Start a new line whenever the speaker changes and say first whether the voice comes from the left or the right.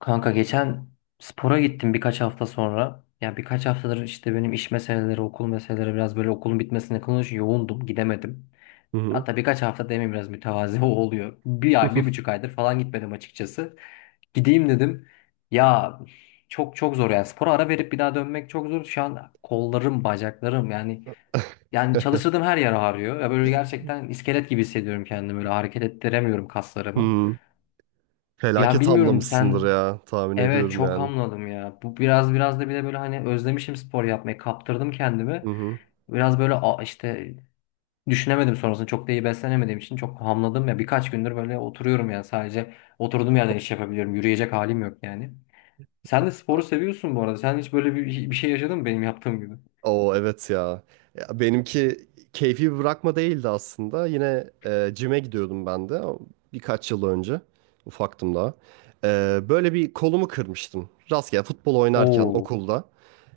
left: Kanka geçen spora gittim birkaç hafta sonra. Ya birkaç haftadır işte benim iş meseleleri, okul meseleleri biraz böyle okulun bitmesine yakın yoğundum, gidemedim.
right: Hı hı.
left: Hatta birkaç hafta demeyeyim biraz mütevazi oluyor. Bir ay, bir buçuk aydır falan gitmedim açıkçası. Gideyim dedim. Ya çok çok zor yani spora ara verip bir daha dönmek çok zor. Şu an kollarım, bacaklarım yani çalıştırdığım her yer ağrıyor. Ya böyle gerçekten iskelet gibi hissediyorum kendimi. Böyle hareket ettiremiyorum kaslarımı.
right: Hı.
left: Ya
right: Felaket
left: bilmiyorum
right: hamlamışsındır
left: sen.
right: ya tahmin
left: Evet,
right: ediyorum
left: çok
right: yani.
left: hamladım ya. Bu biraz da bir de böyle hani özlemişim spor yapmayı. Kaptırdım kendimi.
right: Hı hı.
left: Biraz böyle işte düşünemedim sonrasında. Çok da iyi beslenemediğim için çok hamladım ya. Birkaç gündür böyle oturuyorum ya. Sadece oturduğum yerden iş yapabiliyorum. Yürüyecek halim yok yani. Sen de sporu seviyorsun bu arada. Sen hiç böyle bir şey yaşadın mı benim yaptığım gibi?
right: Oo evet ya. Ya benimki keyfi bir bırakma değildi aslında. Yine cime gidiyordum ben de birkaç yıl önce. Ufaktım daha. Böyle bir kolumu kırmıştım. Rastgele futbol oynarken
left: Oo,
right: okulda.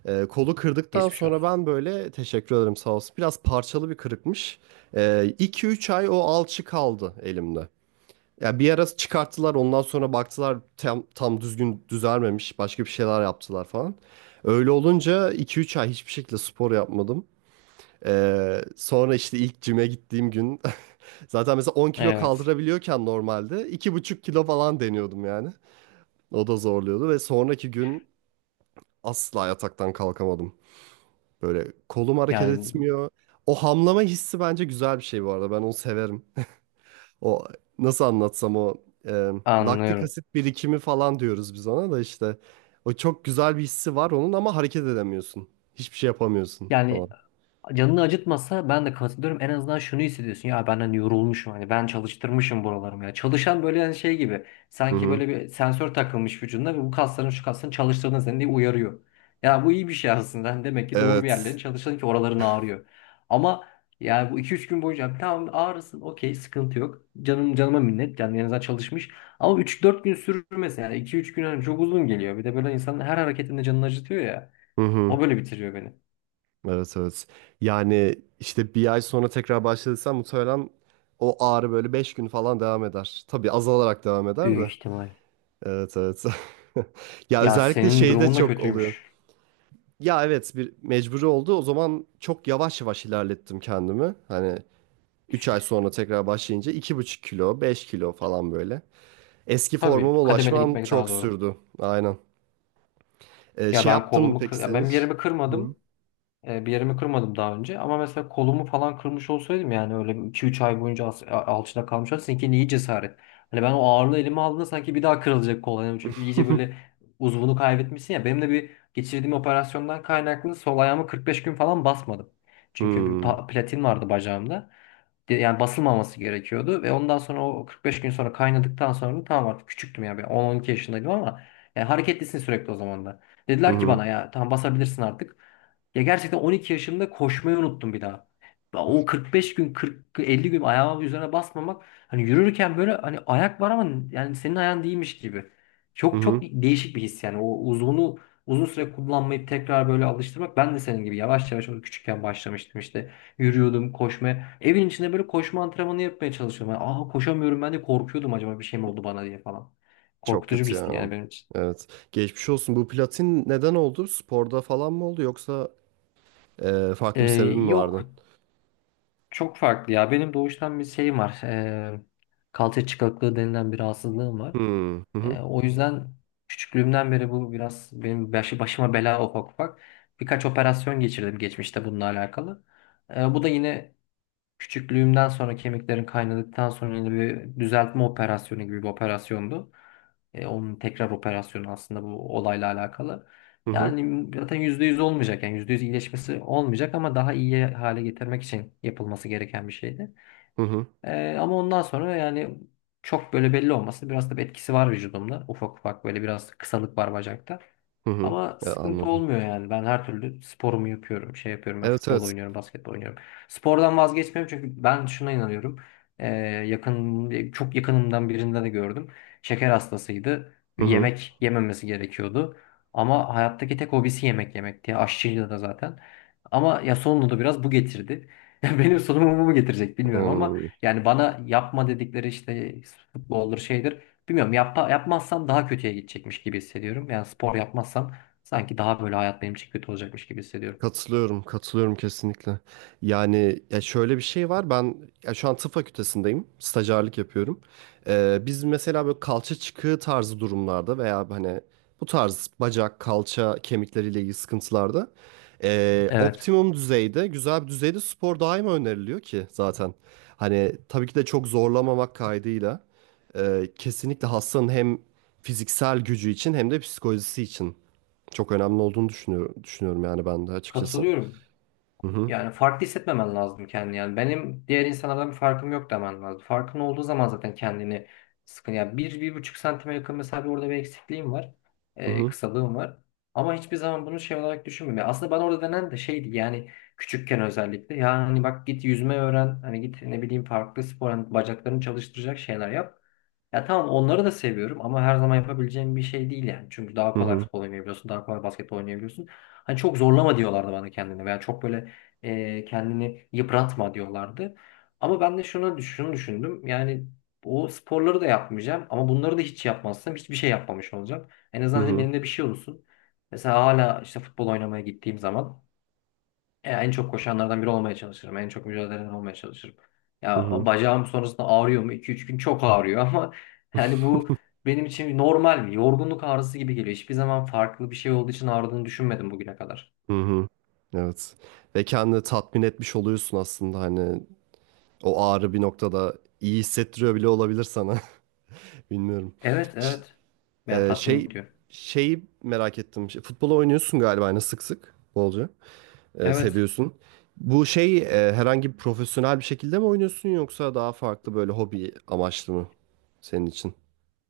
right: Kolu kırdıktan
left: geçmiş
right: sonra
left: olsun.
right: ben böyle teşekkür ederim sağ olsun. Biraz parçalı bir kırıkmış. E, 2-3 ay o alçı kaldı elimde. Ya bir ara çıkarttılar ondan sonra baktılar tam düzgün düzelmemiş başka bir şeyler yaptılar falan. Öyle olunca 2-3 ay hiçbir şekilde spor yapmadım. Sonra işte ilk cime gittiğim gün zaten mesela 10 kilo
left: Evet.
right: kaldırabiliyorken normalde 2,5 kilo falan deniyordum yani. O da zorluyordu ve sonraki gün asla yataktan kalkamadım. Böyle kolum hareket
left: Yani
right: etmiyor. O hamlama hissi bence güzel bir şey bu arada, ben onu severim. O nasıl anlatsam, o e, laktik
left: anlıyorum.
right: asit birikimi falan diyoruz biz ona da işte. O çok güzel bir hissi var onun ama hareket edemiyorsun. Hiçbir şey yapamıyorsun falan.
left: Yani canını acıtmasa ben de katılıyorum. En azından şunu hissediyorsun. Ya ben hani yorulmuşum. Hani ben çalıştırmışım buralarımı ya. Çalışan böyle hani şey gibi.
right: Hı
left: Sanki
right: hı.
left: böyle bir sensör takılmış vücuduna ve bu kasların şu kasların çalıştığını seni diye uyarıyor. Ya bu iyi bir şey aslında. Hani demek ki doğru bir yerlerin
right: Evet.
left: çalıştığın ki oraların ağrıyor. Ama yani bu iki üç gün boyunca tamam ağrısın, okey, sıkıntı yok. Canım canıma minnet. Yani en azından çalışmış. Ama üç dört gün sürmesin. Yani iki üç gün hani çok uzun geliyor. Bir de böyle insanın her hareketinde canını acıtıyor ya.
right: Hı hı.
left: O böyle bitiriyor beni.
right: Evet evet. Yani işte bir ay sonra tekrar başladıysan muhtemelen o ağrı böyle 5 gün falan devam eder. Tabii azalarak devam eder
left: Büyük
right: de.
left: ihtimal.
right: Evet evet. Ya
left: Ya
right: özellikle
left: senin
right: şeyde
left: durumun da
right: çok oluyor.
left: kötüymüş.
right: Ya evet, bir mecburi oldu. O zaman çok yavaş yavaş ilerlettim kendimi. Hani 3 ay sonra tekrar başlayınca 2,5 kilo, 5 kilo falan böyle. Eski
left: Tabii
right: formuma
left: kademeli
right: ulaşmam
left: gitmek daha
right: çok
left: doğru.
right: sürdü. Aynen.
left: Ya
right: Şey yaptın mı peki sen
left: ben bir
right: hiç?
left: yerimi
right: Hı.
left: kırmadım. Bir yerimi kırmadım daha önce ama mesela kolumu falan kırmış olsaydım yani öyle iki üç ay boyunca alçıda kalmış olsaydım seninki iyi cesaret. Hani ben o ağırlığı elime aldığımda sanki bir daha kırılacak kol. Yani çünkü iyice böyle uzvunu kaybetmişsin ya. Benim de bir geçirdiğim operasyondan kaynaklı sol ayağımı 45 gün falan basmadım. Çünkü bir
right: Hmm.
left: platin vardı bacağımda. Yani basılmaması gerekiyordu ve ondan sonra o 45 gün sonra kaynadıktan sonra tamam artık küçüktüm ya, ben 10-12 yaşındaydım ama yani hareketlisin sürekli o zaman da.
right: Hı
left: Dediler ki
right: hı.
left: bana ya tamam basabilirsin artık. Ya gerçekten 12 yaşımda koşmayı unuttum bir daha. Ya o 45 gün 40 50 gün ayağımın üzerine basmamak, hani yürürken böyle hani ayak var ama yani senin ayağın değilmiş gibi.
right: Hı
left: Çok çok
right: hı.
left: değişik bir his yani o uzun süre kullanmayıp tekrar böyle alıştırmak ben de senin gibi yavaş yavaş onu küçükken başlamıştım işte. Yürüyordum koşmaya. Evin içinde böyle koşma antrenmanı yapmaya çalışıyordum. Yani, aa koşamıyorum ben de korkuyordum acaba bir şey mi oldu bana diye falan.
right: Çok
left: Korkutucu bir
right: kötü
left: histi
right: ya.
left: yani benim için.
right: Evet. Geçmiş olsun. Bu platin neden oldu? Sporda falan mı oldu yoksa farklı bir sebebi
left: Ee,
right: mi
left: Yok
right: vardı?
left: çok farklı ya. Benim doğuştan bir şeyim var. Kalça çıkıklığı denilen bir rahatsızlığım var.
right: Hmm. Hı hı.
left: O yüzden küçüklüğümden beri bu biraz benim başıma bela ufak ufak. Birkaç operasyon geçirdim geçmişte bununla alakalı. Bu da yine küçüklüğümden sonra kemiklerim kaynadıktan sonra yine bir düzeltme operasyonu gibi bir operasyondu. Onun tekrar operasyonu aslında bu olayla alakalı.
right: Hı hı.
left: Yani zaten %100 olmayacak, yani %100 iyileşmesi olmayacak ama daha iyi hale getirmek için yapılması gereken bir şeydi.
right: Hı hı.
left: Ama ondan sonra yani çok böyle belli olması biraz da bir etkisi var vücudumda. Ufak ufak böyle biraz kısalık var bacakta.
right: Hı hı.
left: Ama sıkıntı
right: Anladım.
left: olmuyor yani. Ben her türlü sporumu yapıyorum. Şey yapıyorum, ben
right: Evet
left: futbol
right: evet.
left: oynuyorum, basketbol oynuyorum. Spordan vazgeçmiyorum çünkü ben şuna inanıyorum. Ee, Çok yakınımdan birinde de gördüm. Şeker hastasıydı.
right: Hı hı.
left: Yemek yememesi gerekiyordu. Ama hayattaki tek hobisi yemek yemekti. Aşçıydı da zaten. Ama ya sonunda da biraz bu getirdi. Benim sonumu bu mu getirecek bilmiyorum ama
right: Hmm.
left: yani bana yapma dedikleri işte futboldur şeydir. Bilmiyorum, yapmazsam daha kötüye gidecekmiş gibi hissediyorum. Yani spor yapmazsam sanki daha böyle hayat benim için kötü olacakmış gibi hissediyorum.
right: Katılıyorum, katılıyorum kesinlikle. Yani ya şöyle bir şey var. Ben ya şu an tıp fakültesindeyim. Stajyerlik yapıyorum. Biz mesela böyle kalça çıkığı tarzı durumlarda veya hani bu tarz bacak, kalça, kemikleriyle ilgili sıkıntılarda
left: Evet.
right: optimum düzeyde, güzel bir düzeyde spor daima öneriliyor ki zaten. Hani tabii ki de çok zorlamamak kaydıyla kesinlikle hastanın hem fiziksel gücü için hem de psikolojisi için çok önemli olduğunu düşünüyorum yani ben de açıkçası.
left: Katılıyorum.
right: Hı hı,
left: Yani farklı hissetmemen lazım kendini. Yani benim diğer insanlardan bir farkım yok demen lazım. Farkın olduğu zaman zaten kendini sıkın. Yani bir, bir buçuk santime yakın mesela bir orada bir eksikliğim var.
right: hı hı,
left: Kısalığım var. Ama hiçbir zaman bunu şey olarak düşünmüyorum. Yani aslında bana orada denen de şeydi yani küçükken özellikle. Yani hani bak git yüzme öğren. Hani git ne bileyim farklı spor hani bacaklarını çalıştıracak şeyler yap. Ya tamam onları da seviyorum ama her zaman yapabileceğim bir şey değil yani. Çünkü daha
right: hı
left: kolay
right: hı,
left: futbol oynayabiliyorsun, daha kolay basketbol oynayabiliyorsun. Hani çok zorlama diyorlardı bana kendine veya çok böyle kendini yıpratma diyorlardı. Ama ben de şunu düşündüm. Yani o sporları da yapmayacağım ama bunları da hiç yapmazsam hiçbir şey yapmamış olacağım. En
right: hı
left: azından dedim
right: hı,
left: elimde bir şey olsun. Mesela hala işte futbol oynamaya gittiğim zaman en çok koşanlardan biri olmaya çalışırım. En çok mücadele eden olmaya çalışırım.
right: hı
left: Ya o
right: hı,
left: bacağım sonrasında ağrıyor mu? 2 üç gün çok ağrıyor ama yani bu benim için normal bir yorgunluk ağrısı gibi geliyor. Hiçbir zaman farklı bir şey olduğu için ağrıdığını düşünmedim bugüne kadar.
right: hı hı. Evet. Ve kendini tatmin etmiş oluyorsun aslında, hani o ağrı bir noktada iyi hissettiriyor bile olabilir sana. Bilmiyorum.
left: Evet
right: Ş-
left: evet. Yani
right: e,
left: tatmin
right: şey
left: ediyor.
right: şeyi merak ettim. Şey, futbol oynuyorsun galiba hani sık sık bolca. E,
left: Evet.
right: seviyorsun. Bu şey herhangi bir profesyonel bir şekilde mi oynuyorsun yoksa daha farklı böyle hobi amaçlı mı senin için?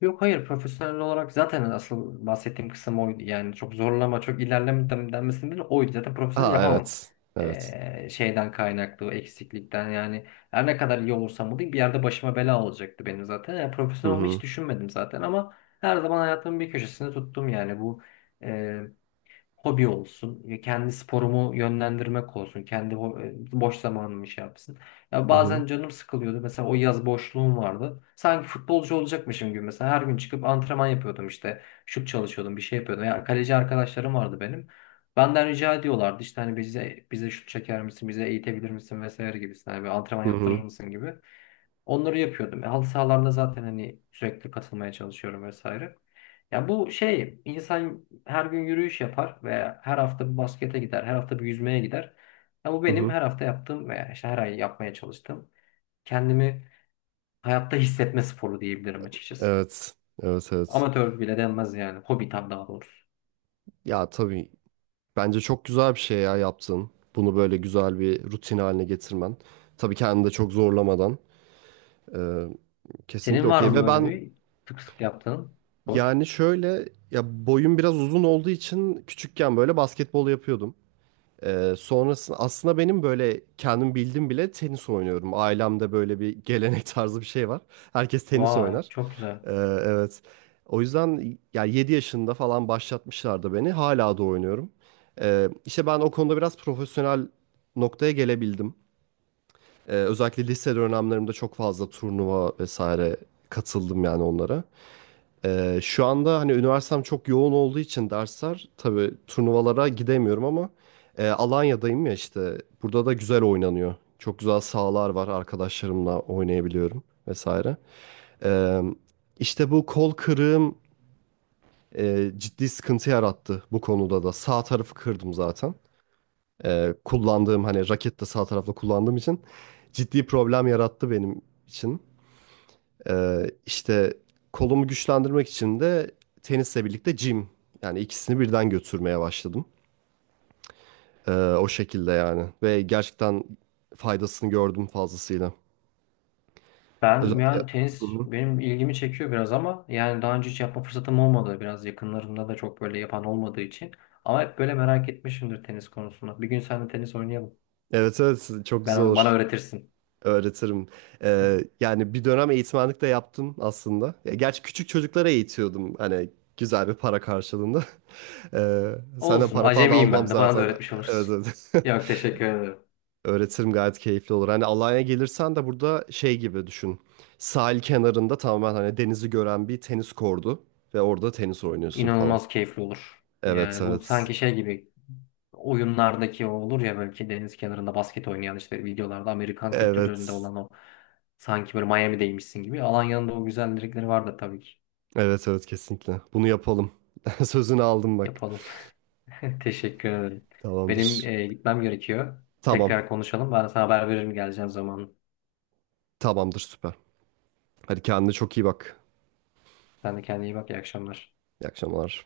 left: Yok hayır, profesyonel olarak zaten asıl bahsettiğim kısım oydu. Yani çok zorlama, çok ilerleme denmesinin bile oydu. Zaten profesyonel
right: Ha
left: yapamam.
right: evet. Evet.
left: Şeyden kaynaklı, o eksiklikten yani. Her ne kadar iyi olursam olayım bir yerde başıma bela olacaktı benim zaten. Yani
right: Hı
left: profesyonel olmayı
right: hı.
left: hiç düşünmedim zaten ama her zaman hayatımın bir köşesinde tuttum yani bu. Hobi olsun, ya kendi sporumu yönlendirmek olsun, kendi boş zamanımı şey yapsın. Ya
right: Hı hı.
left: bazen canım sıkılıyordu. Mesela o yaz boşluğum vardı. Sanki futbolcu olacakmışım gibi. Mesela her gün çıkıp antrenman yapıyordum işte. Şut çalışıyordum, bir şey yapıyordum. Ya kaleci arkadaşlarım vardı benim. Benden rica ediyorlardı işte hani bize şut çeker misin, bize eğitebilir misin vesaire gibisinden. Yani bir antrenman
right: Hı
left: yaptırır
right: hı.
left: mısın gibi. Onları yapıyordum. Halı sahalarda zaten hani sürekli katılmaya çalışıyorum vesaire. Ya bu şey insan her gün yürüyüş yapar veya her hafta bir baskete gider, her hafta bir yüzmeye gider. Ya bu
right: Hı
left: benim
right: hı.
left: her hafta yaptığım veya işte her ay yapmaya çalıştığım kendimi hayatta hissetme sporu diyebilirim açıkçası.
right: Evet. Evet evet.
left: Amatör bile denmez yani. Hobi tam daha doğrusu.
right: Ya tabii bence çok güzel bir şey ya yaptın. Bunu böyle güzel bir rutin haline getirmen. Tabii kendini de çok zorlamadan. Ee, Kesinlikle
left: Senin var
right: okey.
left: mı
right: Ve
left: böyle
right: ben
left: bir sık sık yaptığın spor?
right: yani şöyle, ya boyum biraz uzun olduğu için küçükken böyle basketbol yapıyordum. Sonrasında aslında benim böyle kendim bildim bile tenis oynuyorum. Ailemde böyle bir gelenek tarzı bir şey var. Herkes tenis
left: Vay
right: oynar.
left: çok güzel.
right: Ee, evet. O yüzden ya 7 yaşında falan başlatmışlardı beni. Hala da oynuyorum. İşte ben o konuda biraz profesyonel noktaya gelebildim. Özellikle lise dönemlerimde çok fazla turnuva vesaire katıldım yani onlara. Şu anda hani üniversitem çok yoğun olduğu için dersler, tabii turnuvalara gidemiyorum ama Alanya'dayım ya işte. Burada da güzel oynanıyor. Çok güzel sahalar var. Arkadaşlarımla oynayabiliyorum vesaire. Ee, işte bu kol kırığım ciddi sıkıntı yarattı bu konuda da. Sağ tarafı kırdım zaten. Kullandığım hani raket de sağ tarafla kullandığım için ciddi problem yarattı benim için. İşte kolumu güçlendirmek için de tenisle birlikte gym, yani ikisini birden götürmeye başladım. O şekilde yani ve gerçekten faydasını gördüm fazlasıyla.
left: Ben
right: Özellikle
left: yani
right: hı
left: tenis
right: hı.
left: benim ilgimi çekiyor biraz ama yani daha önce hiç yapma fırsatım olmadı. Biraz yakınlarımda da çok böyle yapan olmadığı için. Ama hep böyle merak etmişimdir tenis konusunda. Bir gün seninle tenis oynayalım.
right: Evet evet, çok güzel
left: Bana
right: olur.
left: öğretirsin.
right: Öğretirim. Yani bir dönem eğitmenlik de yaptım aslında. Ya, gerçi küçük çocuklara eğitiyordum. Hani güzel bir para karşılığında. Ee, Senden
left: Olsun.
right: para falan
left: Acemiyim
right: almam
left: ben de. Bana da
right: zaten.
left: öğretmiş
right: Evet,
left: olursun.
right: evet.
left: Yok, teşekkür ederim.
right: Öğretirim, gayet keyifli olur. Hani Alanya'ya gelirsen de burada şey gibi düşün. Sahil kenarında, tamamen hani denizi gören bir tenis kordu. Ve orada tenis oynuyorsun falan.
left: İnanılmaz keyifli olur.
right: Evet
left: Yani bu
right: evet.
left: sanki şey gibi oyunlardaki o olur ya, belki deniz kenarında basket oynayan işte videolarda Amerikan kültürlerinde
right: Evet.
left: olan o, sanki böyle Miami'deymişsin gibi. Alanya'nın da o güzellikleri var da tabii ki.
right: Evet evet, kesinlikle. Bunu yapalım. Sözünü aldım bak.
left: Yapalım. Teşekkür ederim. Benim
right: Tamamdır.
left: gitmem gerekiyor.
right: Tamam.
left: Tekrar konuşalım. Ben sana haber veririm geleceğim zaman.
right: Tamamdır, süper. Hadi kendine çok iyi bak.
left: Sen de kendine iyi bak. İyi akşamlar.
right: İyi akşamlar.